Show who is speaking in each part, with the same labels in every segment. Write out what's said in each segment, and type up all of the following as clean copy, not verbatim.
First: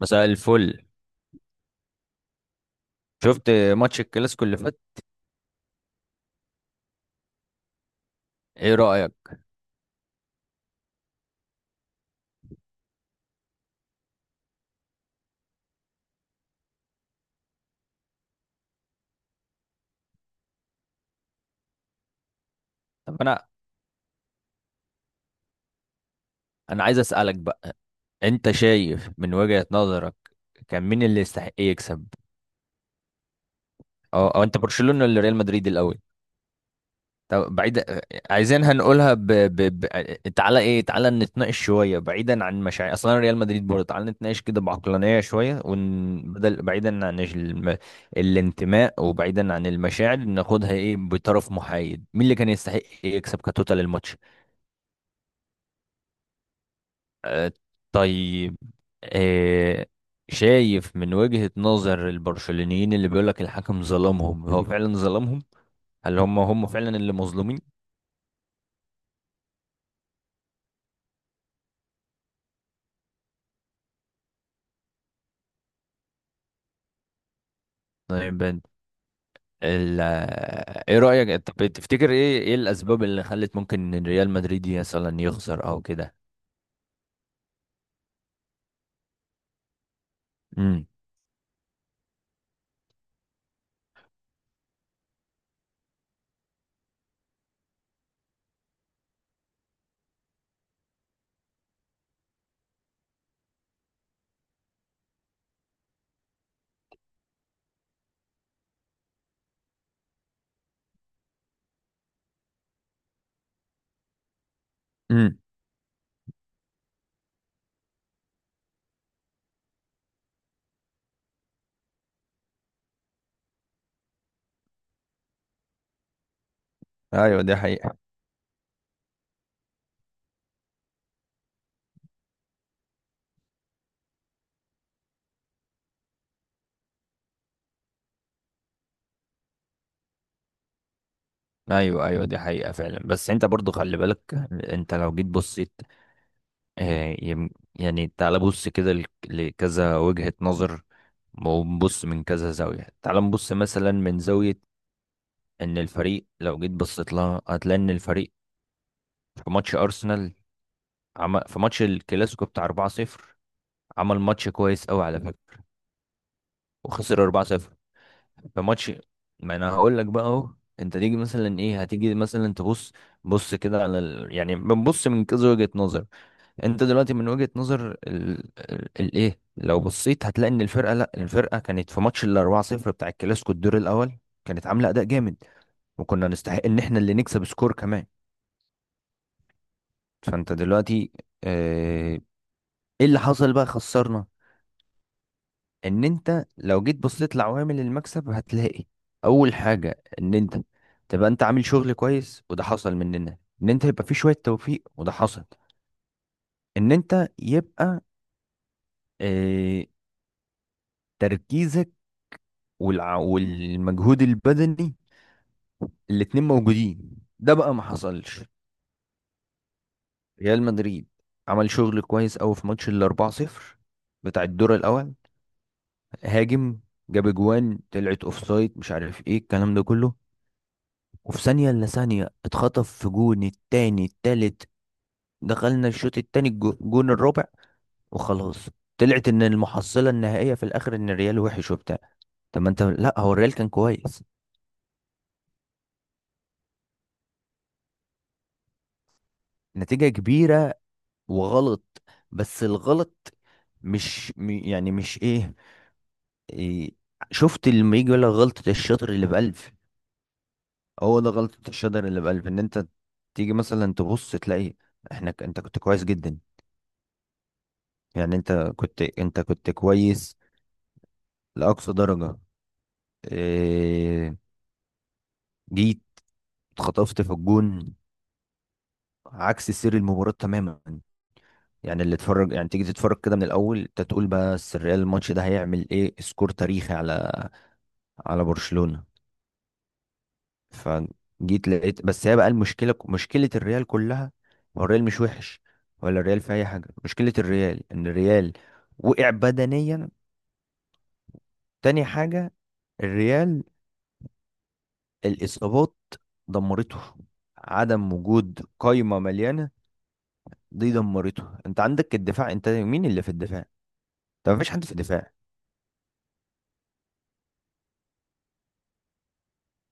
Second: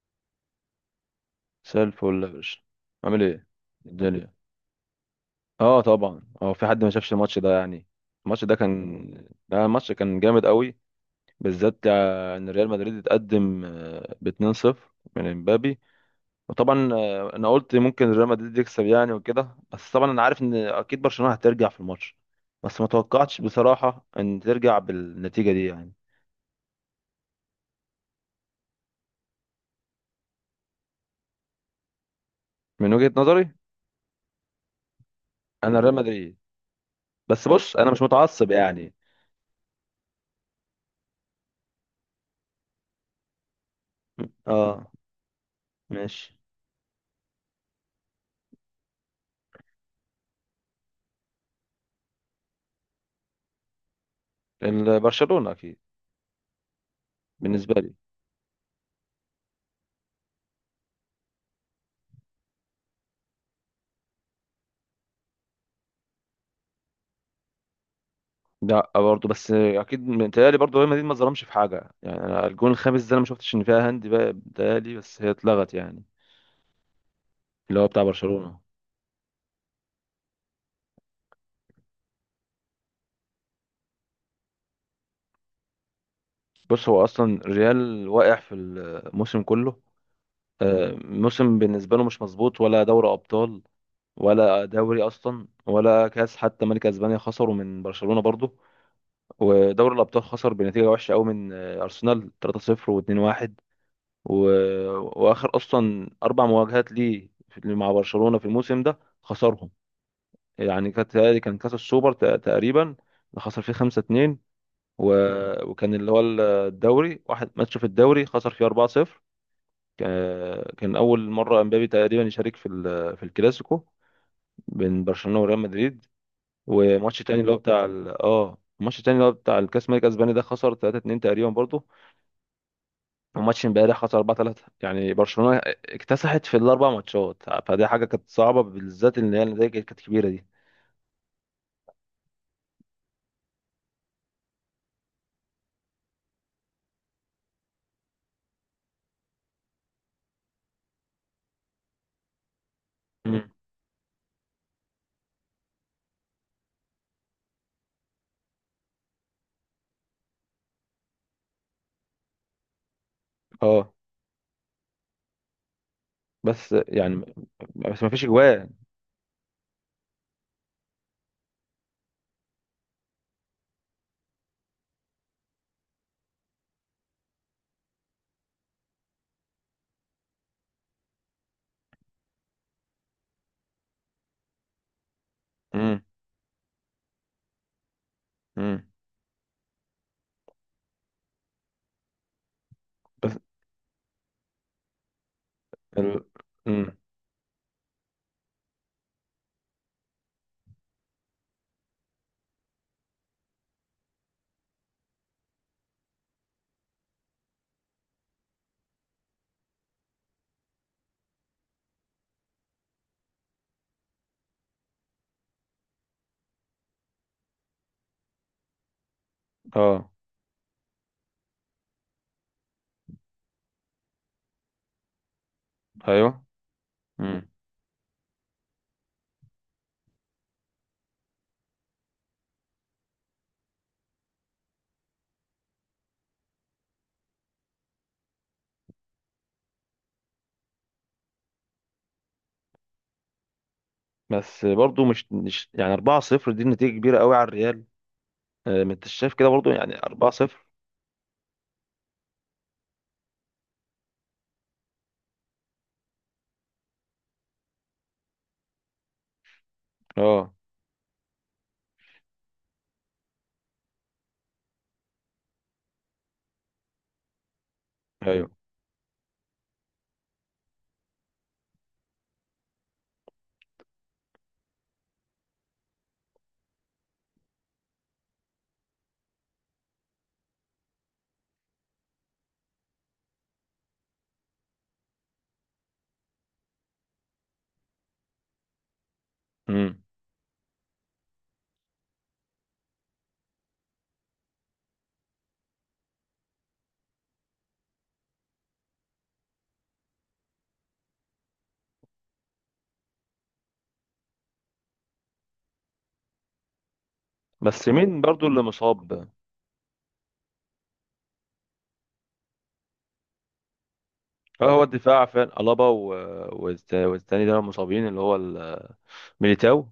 Speaker 1: مساء الفل.
Speaker 2: مساء الفل يا باشا، عامل ايه؟
Speaker 1: شفت ماتش
Speaker 2: الدنيا.
Speaker 1: الكلاسيكو اللي فات؟
Speaker 2: اه طبعا، في حد ما شافش الماتش ده يعني.
Speaker 1: ايه رأيك؟
Speaker 2: الماتش كان جامد قوي، بالذات ان ريال مدريد اتقدم ب 2-0 من امبابي. وطبعا انا قلت ممكن ريال مدريد يكسب يعني وكده، بس طبعا انا عارف ان اكيد برشلونة هترجع في الماتش، بس ما
Speaker 1: طب
Speaker 2: توقعتش
Speaker 1: انا،
Speaker 2: بصراحة ان ترجع بالنتيجة دي يعني.
Speaker 1: عايز اسألك بقى، انت شايف من وجهة نظرك كان مين اللي يستحق يكسب؟
Speaker 2: من وجهة نظري
Speaker 1: أو انت برشلونة ولا ريال مدريد
Speaker 2: انا ريال
Speaker 1: الاول؟
Speaker 2: مدريد، بس
Speaker 1: طب
Speaker 2: بص
Speaker 1: بعيد،
Speaker 2: انا مش متعصب
Speaker 1: عايزين
Speaker 2: يعني.
Speaker 1: هنقولها ب... تعالى ايه، تعالى نتناقش شوية بعيدا عن مشاعر اصلا ريال مدريد برضه، تعالى نتناقش كده
Speaker 2: اه،
Speaker 1: بعقلانية شوية ون...
Speaker 2: ماشي.
Speaker 1: بدل بعيدا عن الانتماء وبعيدا عن المشاعر، ناخدها ايه بطرف محايد، مين اللي كان يستحق يكسب كتوتال الماتش؟
Speaker 2: برشلونة اكيد
Speaker 1: آه،
Speaker 2: بالنسبه لي.
Speaker 1: طيب آه، شايف من وجهة نظر البرشلونيين اللي بيقولك الحكم ظلمهم، هو فعلا ظلمهم؟ هل هم فعلا اللي مظلومين؟
Speaker 2: لا برضه، بس اكيد متهيألي برضه ريال مدريد ما ظلمش في حاجه يعني. انا الجون الخامس ده انا ما شفتش ان فيها هاند بقى، متهيألي بس هي اتلغت يعني، اللي هو بتاع
Speaker 1: طيب
Speaker 2: برشلونه.
Speaker 1: ايه رأيك؟ طب تفتكر ايه ايه الاسباب اللي خلت ممكن إن ريال مدريد مثلا يخسر او كده؟
Speaker 2: بص، هو اصلا ريال واقع في الموسم كله.
Speaker 1: امم
Speaker 2: موسم بالنسبه له مش مظبوط، ولا دوري ابطال ولا دوري اصلا ولا كاس حتى. ملك اسبانيا خسروا من برشلونه برضه، ودوري الابطال خسر بنتيجه وحشه قوي من ارسنال 3-0 و2-1. و... واخر اصلا اربع مواجهات ليه مع برشلونه في الموسم ده خسرهم. يعني كانت تهيألي كان كاس السوبر تقريبا اللي خسر فيه 5-2. و...
Speaker 1: امم
Speaker 2: وكان اللي هو الدوري، واحد ماتش في الدوري خسر فيه 4-0. كان اول مره امبابي تقريبا يشارك في في الكلاسيكو بين برشلونه وريال مدريد. وماتش تاني
Speaker 1: ايوه
Speaker 2: اللي
Speaker 1: دي
Speaker 2: هو بتاع
Speaker 1: حقيقة.
Speaker 2: ال... اه الماتش التاني اللي هو بتاع الكاس الملك الاسباني ده خسر 3-2 تقريبا برضه. وماتش امبارح خسر 4-3، يعني برشلونة اكتسحت في الاربع ماتشات، فدي حاجة كانت صعبة، بالذات ان هي النتائج كانت كبيرة دي.
Speaker 1: ايوه، دي حقيقة فعلا، بس انت برضو خلي بالك، انت لو جيت بصيت، آه، يم- يعني تعال بص كده لكذا وجهة نظر ونبص من كذا زاوية. تعال
Speaker 2: مم.
Speaker 1: نبص مثلا من زاوية ان الفريق، لو جيت بصيت لها هتلاقي ان الفريق في ماتش ارسنال، عمل في ماتش الكلاسيكو بتاع 4-0،
Speaker 2: اه.
Speaker 1: عمل ماتش كويس قوي على فكرة
Speaker 2: بس يعني
Speaker 1: وخسر
Speaker 2: م-
Speaker 1: 4-0
Speaker 2: بس ما فيش
Speaker 1: في
Speaker 2: اجوان.
Speaker 1: ماتش. ما انا هقول لك بقى اهو، انت تيجي مثلا، ايه، هتيجي مثلا تبص، بص كده على يعني بنبص من كذا وجهة نظر. انت دلوقتي من وجهة نظر الايه لو بصيت هتلاقي ان الفرقه لا الفرقه كانت في ماتش ال 4-0 بتاع الكلاسيكو الدور الاول، كانت عامله اداء جامد،
Speaker 2: مم.
Speaker 1: وكنا نستحق ان احنا اللي نكسب سكور كمان.
Speaker 2: مم.
Speaker 1: فانت دلوقتي، اه... ايه اللي
Speaker 2: بس
Speaker 1: حصل بقى خسرنا؟ ان
Speaker 2: ال...
Speaker 1: انت لو
Speaker 2: مم.
Speaker 1: جيت بصيت لعوامل المكسب هتلاقي اول حاجه ان انت تبقى انت عامل شغل كويس، وده حصل مننا، ان انت يبقى في شويه توفيق، وده حصل، ان انت يبقى اه... تركيزك والمجهود البدني الاتنين موجودين، ده بقى ما حصلش.
Speaker 2: اه.
Speaker 1: ريال مدريد عمل شغل كويس قوي في ماتش ال 4-0 بتاع الدور الاول،
Speaker 2: ايوه.
Speaker 1: هاجم، جاب
Speaker 2: مم.
Speaker 1: اجوان طلعت اوفسايد، مش عارف ايه الكلام ده كله، وفي ثانية الا ثانية اتخطف في جون التاني التالت، دخلنا الشوط التاني الجون الرابع، وخلاص، طلعت ان المحصلة النهائية في الاخر ان الريال وحش وبتاع. طب ما انت لا، هو الريال كان كويس،
Speaker 2: بس برضو مش يعني 4-0 دي نتيجة كبيرة قوي على الريال. ما انت شايف كده برضو، يعني
Speaker 1: نتيجة
Speaker 2: 4-0.
Speaker 1: كبيرة وغلط، بس الغلط مش يعني مش ايه, إيه شفت لما يجي يقول لك غلطة الشاطر اللي بألف؟
Speaker 2: اه.
Speaker 1: هو ده غلطة الشاطر اللي بألف، ان انت تيجي مثلا تبص تلاقي احنا انت كنت كويس جدا، يعني
Speaker 2: ايوه.
Speaker 1: انت كنت كويس لأقصى درجة. إيه، جيت اتخطفت في الجون عكس سير المباراة تماما. يعني اللي اتفرج، يعني تيجي تتفرج كده من الأول انت تقول بس الريال الماتش ده هيعمل ايه سكور تاريخي على على برشلونة.
Speaker 2: مم.
Speaker 1: فجيت لقيت بس، هي بقى المشكله، الريال كلها، هو الريال مش وحش ولا الريال في اي حاجه، مشكله الريال ان الريال وقع بدنيا. تاني حاجه، الريال، الاصابات دمرته،
Speaker 2: بس
Speaker 1: عدم
Speaker 2: مين برضو
Speaker 1: وجود
Speaker 2: اللي
Speaker 1: قايمه
Speaker 2: مصاب؟
Speaker 1: مليانه دي دمرته. انت عندك الدفاع، انت مين اللي في الدفاع؟ انت
Speaker 2: اه،
Speaker 1: مفيش
Speaker 2: هو
Speaker 1: حد في
Speaker 2: الدفاع
Speaker 1: الدفاع.
Speaker 2: فعلا الابا والتاني ده مصابين، اللي هو ميليتاو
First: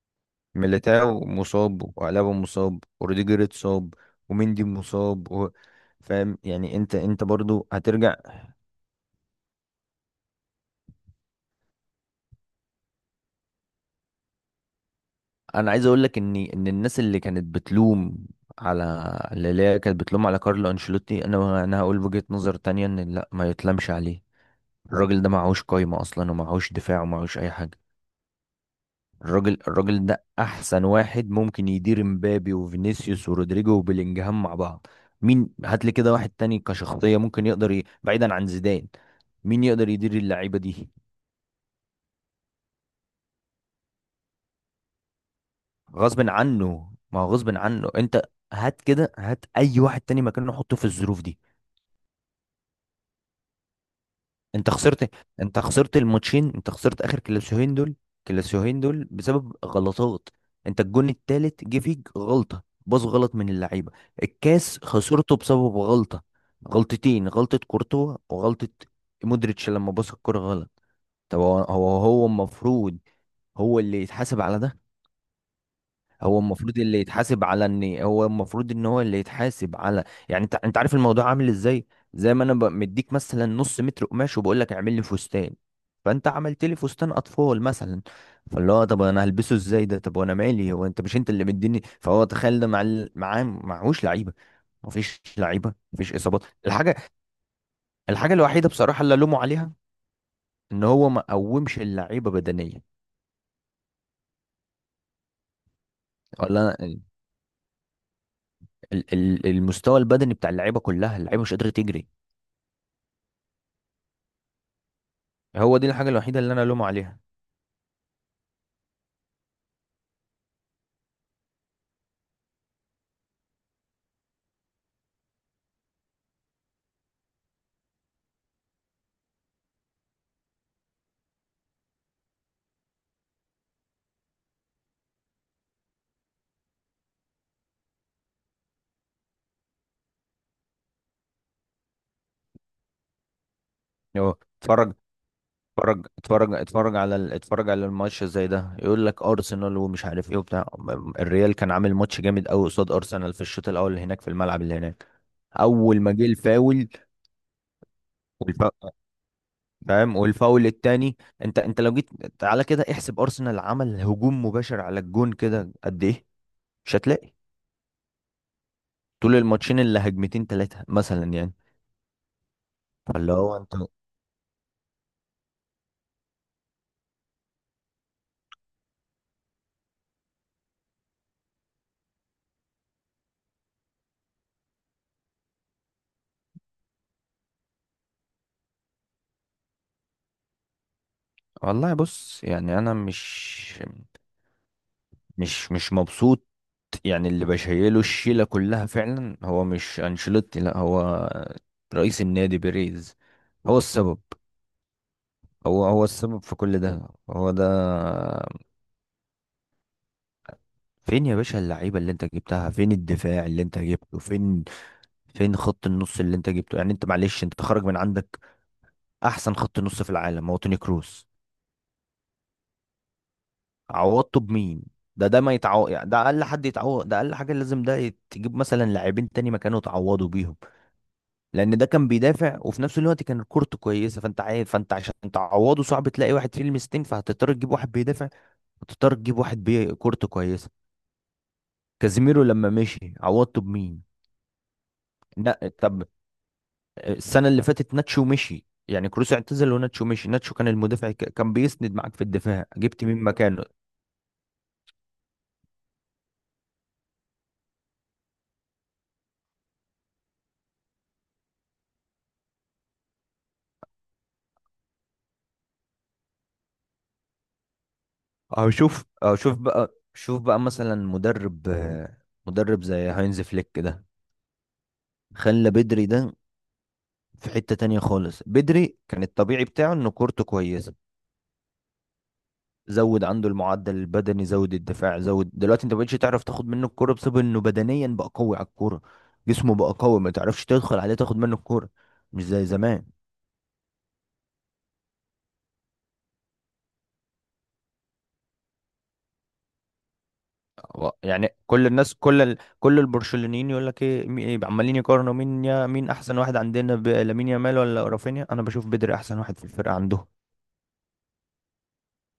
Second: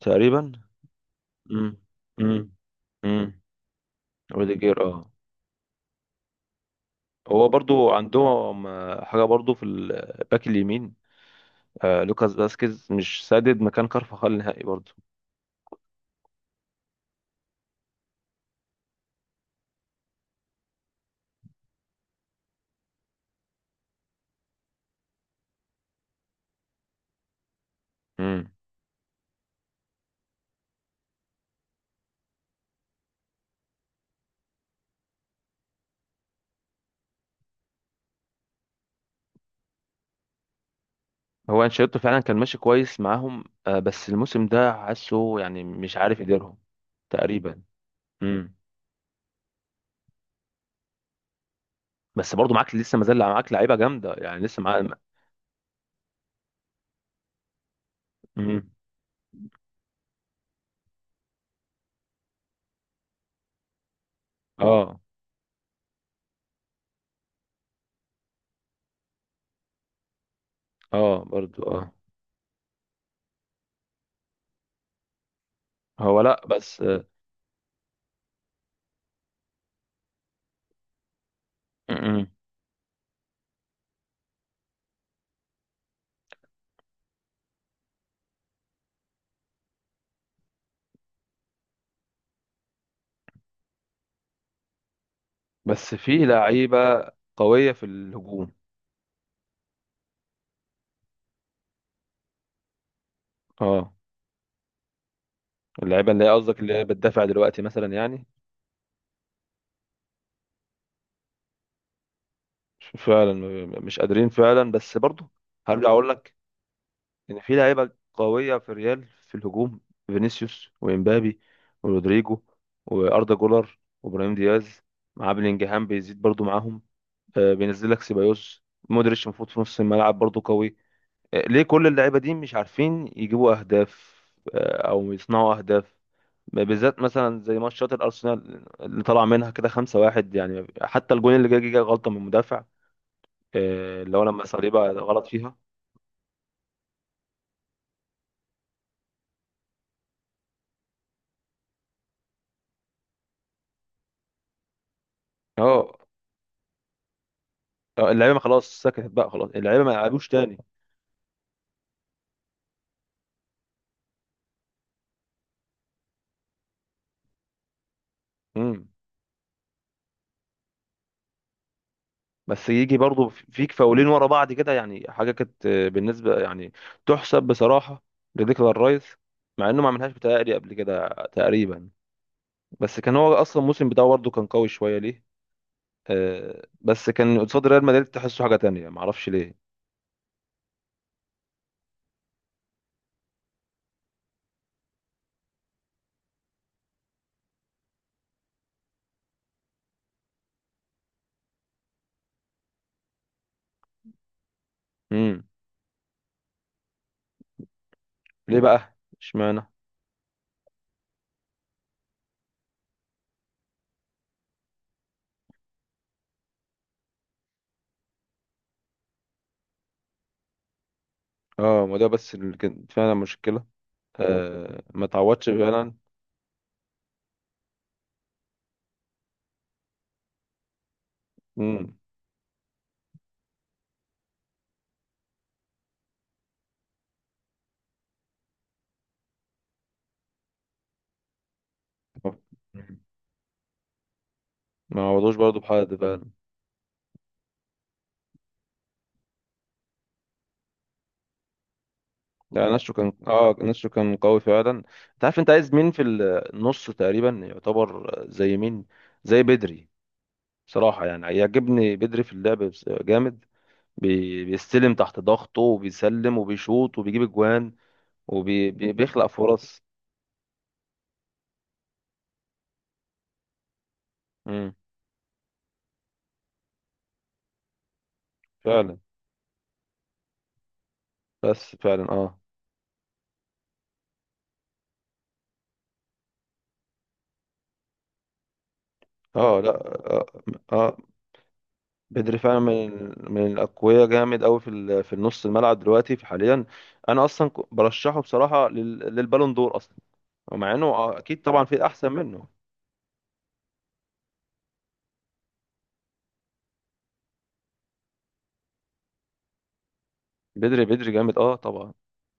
Speaker 2: تقريبا.
Speaker 1: ميليتاو
Speaker 2: امم.
Speaker 1: مصاب، وألابا
Speaker 2: امم.
Speaker 1: مصاب،
Speaker 2: امم.
Speaker 1: وروديجر اتصاب، ومندي
Speaker 2: روديجير اه.
Speaker 1: مصاب، فاهم يعني؟ انت
Speaker 2: هو
Speaker 1: برضو
Speaker 2: برضو
Speaker 1: هترجع.
Speaker 2: عندهم حاجه برضو في الباك اليمين، آه لوكاس فاسكيز مش سادد مكان كارفاخال نهائي برضو.
Speaker 1: انا عايز اقول لك ان الناس اللي كانت بتلوم على اللي هي كانت بتلوم على كارلو انشيلوتي، انا هقول وجهة نظر تانية، ان لا، ما يتلمش عليه. الراجل ده معهوش قايمة اصلا، ومعهوش دفاع، ومعهوش اي حاجة.
Speaker 2: امم.
Speaker 1: الراجل ده احسن واحد ممكن يدير مبابي وفينيسيوس ورودريجو وبيلينجهام مع بعض. مين؟ هات لي كده واحد تاني كشخصية ممكن يقدر بعيدا عن زيدان، مين يقدر يدير اللعيبة دي؟
Speaker 2: هو انشيلوتي فعلا كان ماشي كويس معاهم آه، بس الموسم ده حاسه يعني مش عارف
Speaker 1: غصب
Speaker 2: يديرهم.
Speaker 1: عنه، ما هو غصب
Speaker 2: تقريبا.
Speaker 1: عنه انت.
Speaker 2: امم.
Speaker 1: هات كده هات اي واحد تاني مكانه، حطه في الظروف دي.
Speaker 2: بس برضو معاك لسه، ما زال معاك لعيبه جامده يعني لسه
Speaker 1: انت
Speaker 2: معاك.
Speaker 1: خسرت، انت خسرت الماتشين، انت خسرت اخر كلاسيوهين دول،
Speaker 2: امم.
Speaker 1: كلاسيوهين دول بسبب غلطات. انت الجون التالت جه فيك غلطة باص غلط من اللعيبة، الكاس
Speaker 2: اه.
Speaker 1: خسرته بسبب غلطة، غلطتين، غلطة كورتوا وغلطة مودريتش لما باص الكرة غلط.
Speaker 2: اه.
Speaker 1: طب هو
Speaker 2: برضو اه.
Speaker 1: هو هو المفروض هو اللي يتحاسب على ده؟
Speaker 2: هو
Speaker 1: هو
Speaker 2: لا
Speaker 1: المفروض
Speaker 2: بس.
Speaker 1: اللي يتحاسب على ان هو المفروض ان هو اللي يتحاسب على، يعني انت عارف الموضوع عامل ازاي؟ زي ما انا مديك مثلا نص متر قماش وبقول لك اعمل لي فستان، فانت عملت لي فستان اطفال مثلا، فاللي هو طب انا هلبسه ازاي ده؟ طب وانا مالي، هو انت مش انت اللي مديني؟ فهو تخيل ده مع معاه معهوش لعيبه، مفيش لعيبه،
Speaker 2: بس
Speaker 1: مفيش
Speaker 2: في
Speaker 1: اصابات.
Speaker 2: لعيبة
Speaker 1: الحاجه،
Speaker 2: قوية في
Speaker 1: الحاجه
Speaker 2: الهجوم.
Speaker 1: الوحيده بصراحه اللي الومه عليها ان هو ما قومش اللعيبه بدنيا.
Speaker 2: اه، اللعيبة اللي هي قصدك اللي
Speaker 1: ولا
Speaker 2: هي بتدافع دلوقتي مثلا يعني.
Speaker 1: المستوى البدني بتاع اللعيبه كلها، اللعيبه مش قادره تجري.
Speaker 2: مش قادرين فعلا بس برضه.
Speaker 1: هو دي
Speaker 2: هرجع اقول
Speaker 1: الحاجة
Speaker 2: لك
Speaker 1: الوحيدة اللي انا الومه عليها.
Speaker 2: ان في لعيبة قوية في ريال في الهجوم، فينيسيوس وامبابي ورودريجو واردا جولر وابراهيم دياز، مع بلينجهام بيزيد برضه معاهم. آه، بينزل لك سيبايوس مودريتش المفروض في نص الملعب برضه قوي. آه، ليه كل اللعيبة دي مش عارفين يجيبوا اهداف آه او يصنعوا اهداف؟ بالذات مثلا زي ماتشات الارسنال اللي طلع منها كده 5-1، يعني حتى الجون اللي جه غلطه من المدافع، اللي هو
Speaker 1: هو
Speaker 2: لما صليبا
Speaker 1: اتفرج،
Speaker 2: غلط فيها.
Speaker 1: اتفرج على اتفرج على الماتش زي ده، يقول لك ارسنال ومش عارف ايه وبتاع، الريال كان عامل ماتش جامد قوي قصاد ارسنال في الشوط الاول اللي هناك، في الملعب اللي هناك.
Speaker 2: اه.
Speaker 1: اول ما جه الفاول
Speaker 2: اللعيبه ما
Speaker 1: والف...
Speaker 2: خلاص سكتت بقى، خلاص اللعيبه ما
Speaker 1: فاهم
Speaker 2: يلعبوش تاني.
Speaker 1: والفاول التاني، انت لو جيت، تعالى كده احسب ارسنال عمل هجوم مباشر على الجون كده قد ايه؟ مش هتلاقي
Speaker 2: امم.
Speaker 1: طول الماتشين اللي هجمتين ثلاثة مثلا يعني.
Speaker 2: بس يجي برضو
Speaker 1: فاللي هو
Speaker 2: فيك
Speaker 1: انت،
Speaker 2: فاولين ورا بعض كده، يعني حاجه كانت بالنسبه يعني تحسب بصراحه لديكلان رايس، مع انه ما عملهاش بتهيألي قبل كده تقريبا، بس كان هو اصلا الموسم بتاعه برضه كان قوي شويه ليه. بس كان قصاد ريال مدريد تحسه حاجه تانية ما اعرفش ليه.
Speaker 1: والله بص يعني انا مش مبسوط. يعني اللي بشيله الشيلة كلها فعلا هو مش أنشيلوتي، لا، هو رئيس النادي بيريز، هو السبب.
Speaker 2: امم.
Speaker 1: هو السبب في كل ده، هو ده.
Speaker 2: ليه بقى اشمعنى؟
Speaker 1: فين يا باشا اللعيبة اللي انت جبتها؟ فين الدفاع اللي انت جبته؟ فين فين خط النص اللي انت جبته؟ يعني انت معلش، انت تخرج من عندك، احسن خط نص في العالم هو توني كروس،
Speaker 2: اه، ما ده بس اللي كانت فعلا مشكلة.
Speaker 1: عوضته
Speaker 2: آه،
Speaker 1: بمين؟
Speaker 2: ما
Speaker 1: ده
Speaker 2: تعوضش
Speaker 1: ما يتعوض،
Speaker 2: فعلا.
Speaker 1: يعني ده اقل حد يتعوض، ده اقل حاجة لازم ده تجيب مثلا لاعبين تاني مكانه تعوضوا بيهم، لان ده
Speaker 2: مم.
Speaker 1: كان بيدافع وفي نفس الوقت كان الكورته كويسه، فانت عارف، فانت عشان تعوضه صعب تلاقي واحد فيه لمستين، فهتضطر تجيب واحد بيدافع وتضطر تجيب واحد بيه كورته كويسه. كازيميرو لما مشي عوضته بمين؟
Speaker 2: ما عوضوش برضه
Speaker 1: لا
Speaker 2: بحد
Speaker 1: طب،
Speaker 2: فعلا.
Speaker 1: السنه اللي فاتت ناتشو مشي، يعني كروس اعتزل وناتشو مشي، ناتشو كان المدافع كان بيسند معاك في الدفاع،
Speaker 2: يعني نشو
Speaker 1: جبت
Speaker 2: كان
Speaker 1: مين
Speaker 2: اه،
Speaker 1: مكانه؟
Speaker 2: نشو كان قوي فعلا. انت عارف انت عايز مين في النص؟ تقريبا يعتبر زي مين؟ زي بدري. صراحة يعني يعجبني بدري في اللعب، جامد، بيستلم تحت ضغطه وبيسلم وبيشوط وبيجيب اجوان
Speaker 1: اهو شوف،
Speaker 2: وبيخلق
Speaker 1: اهو شوف
Speaker 2: فرص.
Speaker 1: بقى، شوف بقى مثلا مدرب مدرب زي هاينز فليك ده،
Speaker 2: امم.
Speaker 1: خلى بدري ده في حتة تانية خالص. بدري
Speaker 2: فعلا،
Speaker 1: كان الطبيعي بتاعه انه كورته كويسة،
Speaker 2: بس فعلا اه.
Speaker 1: زود عنده المعدل البدني، زود الدفاع، زود، دلوقتي انت مبقتش تعرف تاخد منه الكوره بسبب انه بدنيا بقى قوي على الكوره،
Speaker 2: اه. لا.
Speaker 1: جسمه بقى قوي،
Speaker 2: اه.
Speaker 1: ما تعرفش
Speaker 2: آه.
Speaker 1: تدخل عليه تاخد منه الكوره،
Speaker 2: بدري
Speaker 1: مش
Speaker 2: فعلا
Speaker 1: زي زمان.
Speaker 2: من الاقوياء، جامد قوي في في النص الملعب دلوقتي في حاليا. انا اصلا برشحه بصراحه للبالون دور اصلا. مع انه
Speaker 1: و-
Speaker 2: اكيد
Speaker 1: يعني
Speaker 2: طبعا في
Speaker 1: كل
Speaker 2: احسن
Speaker 1: الناس،
Speaker 2: منه.
Speaker 1: كل البرشلونيين يقول لك ايه مي- إيه، عمالين يقارنوا مين يا مين احسن واحد عندنا لامين يامال ولا رافينيا، انا بشوف بدري احسن واحد في الفرقه عندهم.
Speaker 2: بدري بدري جامد اه طبعا.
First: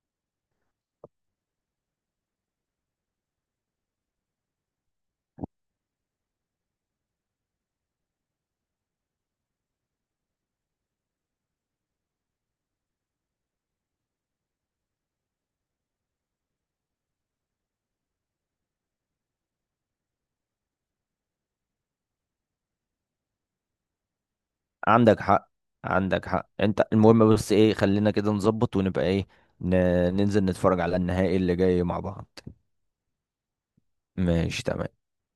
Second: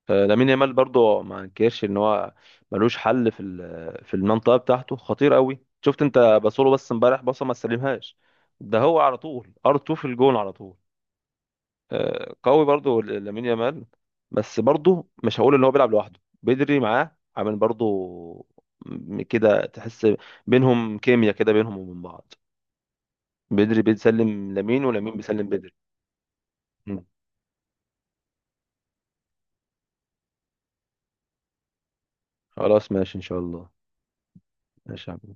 Speaker 2: لامين يامال برضو ما انكرش ان هو ملوش حل في في المنطقه بتاعته، خطير قوي. شفت انت بصوله؟ بس امبارح بصه ما استلمهاش، ده هو على طول ار 2 في الجون على طول. قوي برضو لامين يامال. بس برضو مش هقول ان هو بيلعب لوحده، بدري معاه عامل برضو كده تحس بينهم كيمياء كده بينهم وبين بعض. بدري بيسلم لامين، ولامين
Speaker 1: عندك
Speaker 2: بيسلم
Speaker 1: حق،
Speaker 2: بدري.
Speaker 1: عندك حق. انت
Speaker 2: مم.
Speaker 1: المهم بس ايه، خلينا كده نظبط ونبقى ايه، ن... ننزل نتفرج على النهائي اللي جاي مع بعض.
Speaker 2: خلاص ماشي ان شاء الله.
Speaker 1: ماشي تمام.
Speaker 2: ماشي يا عم.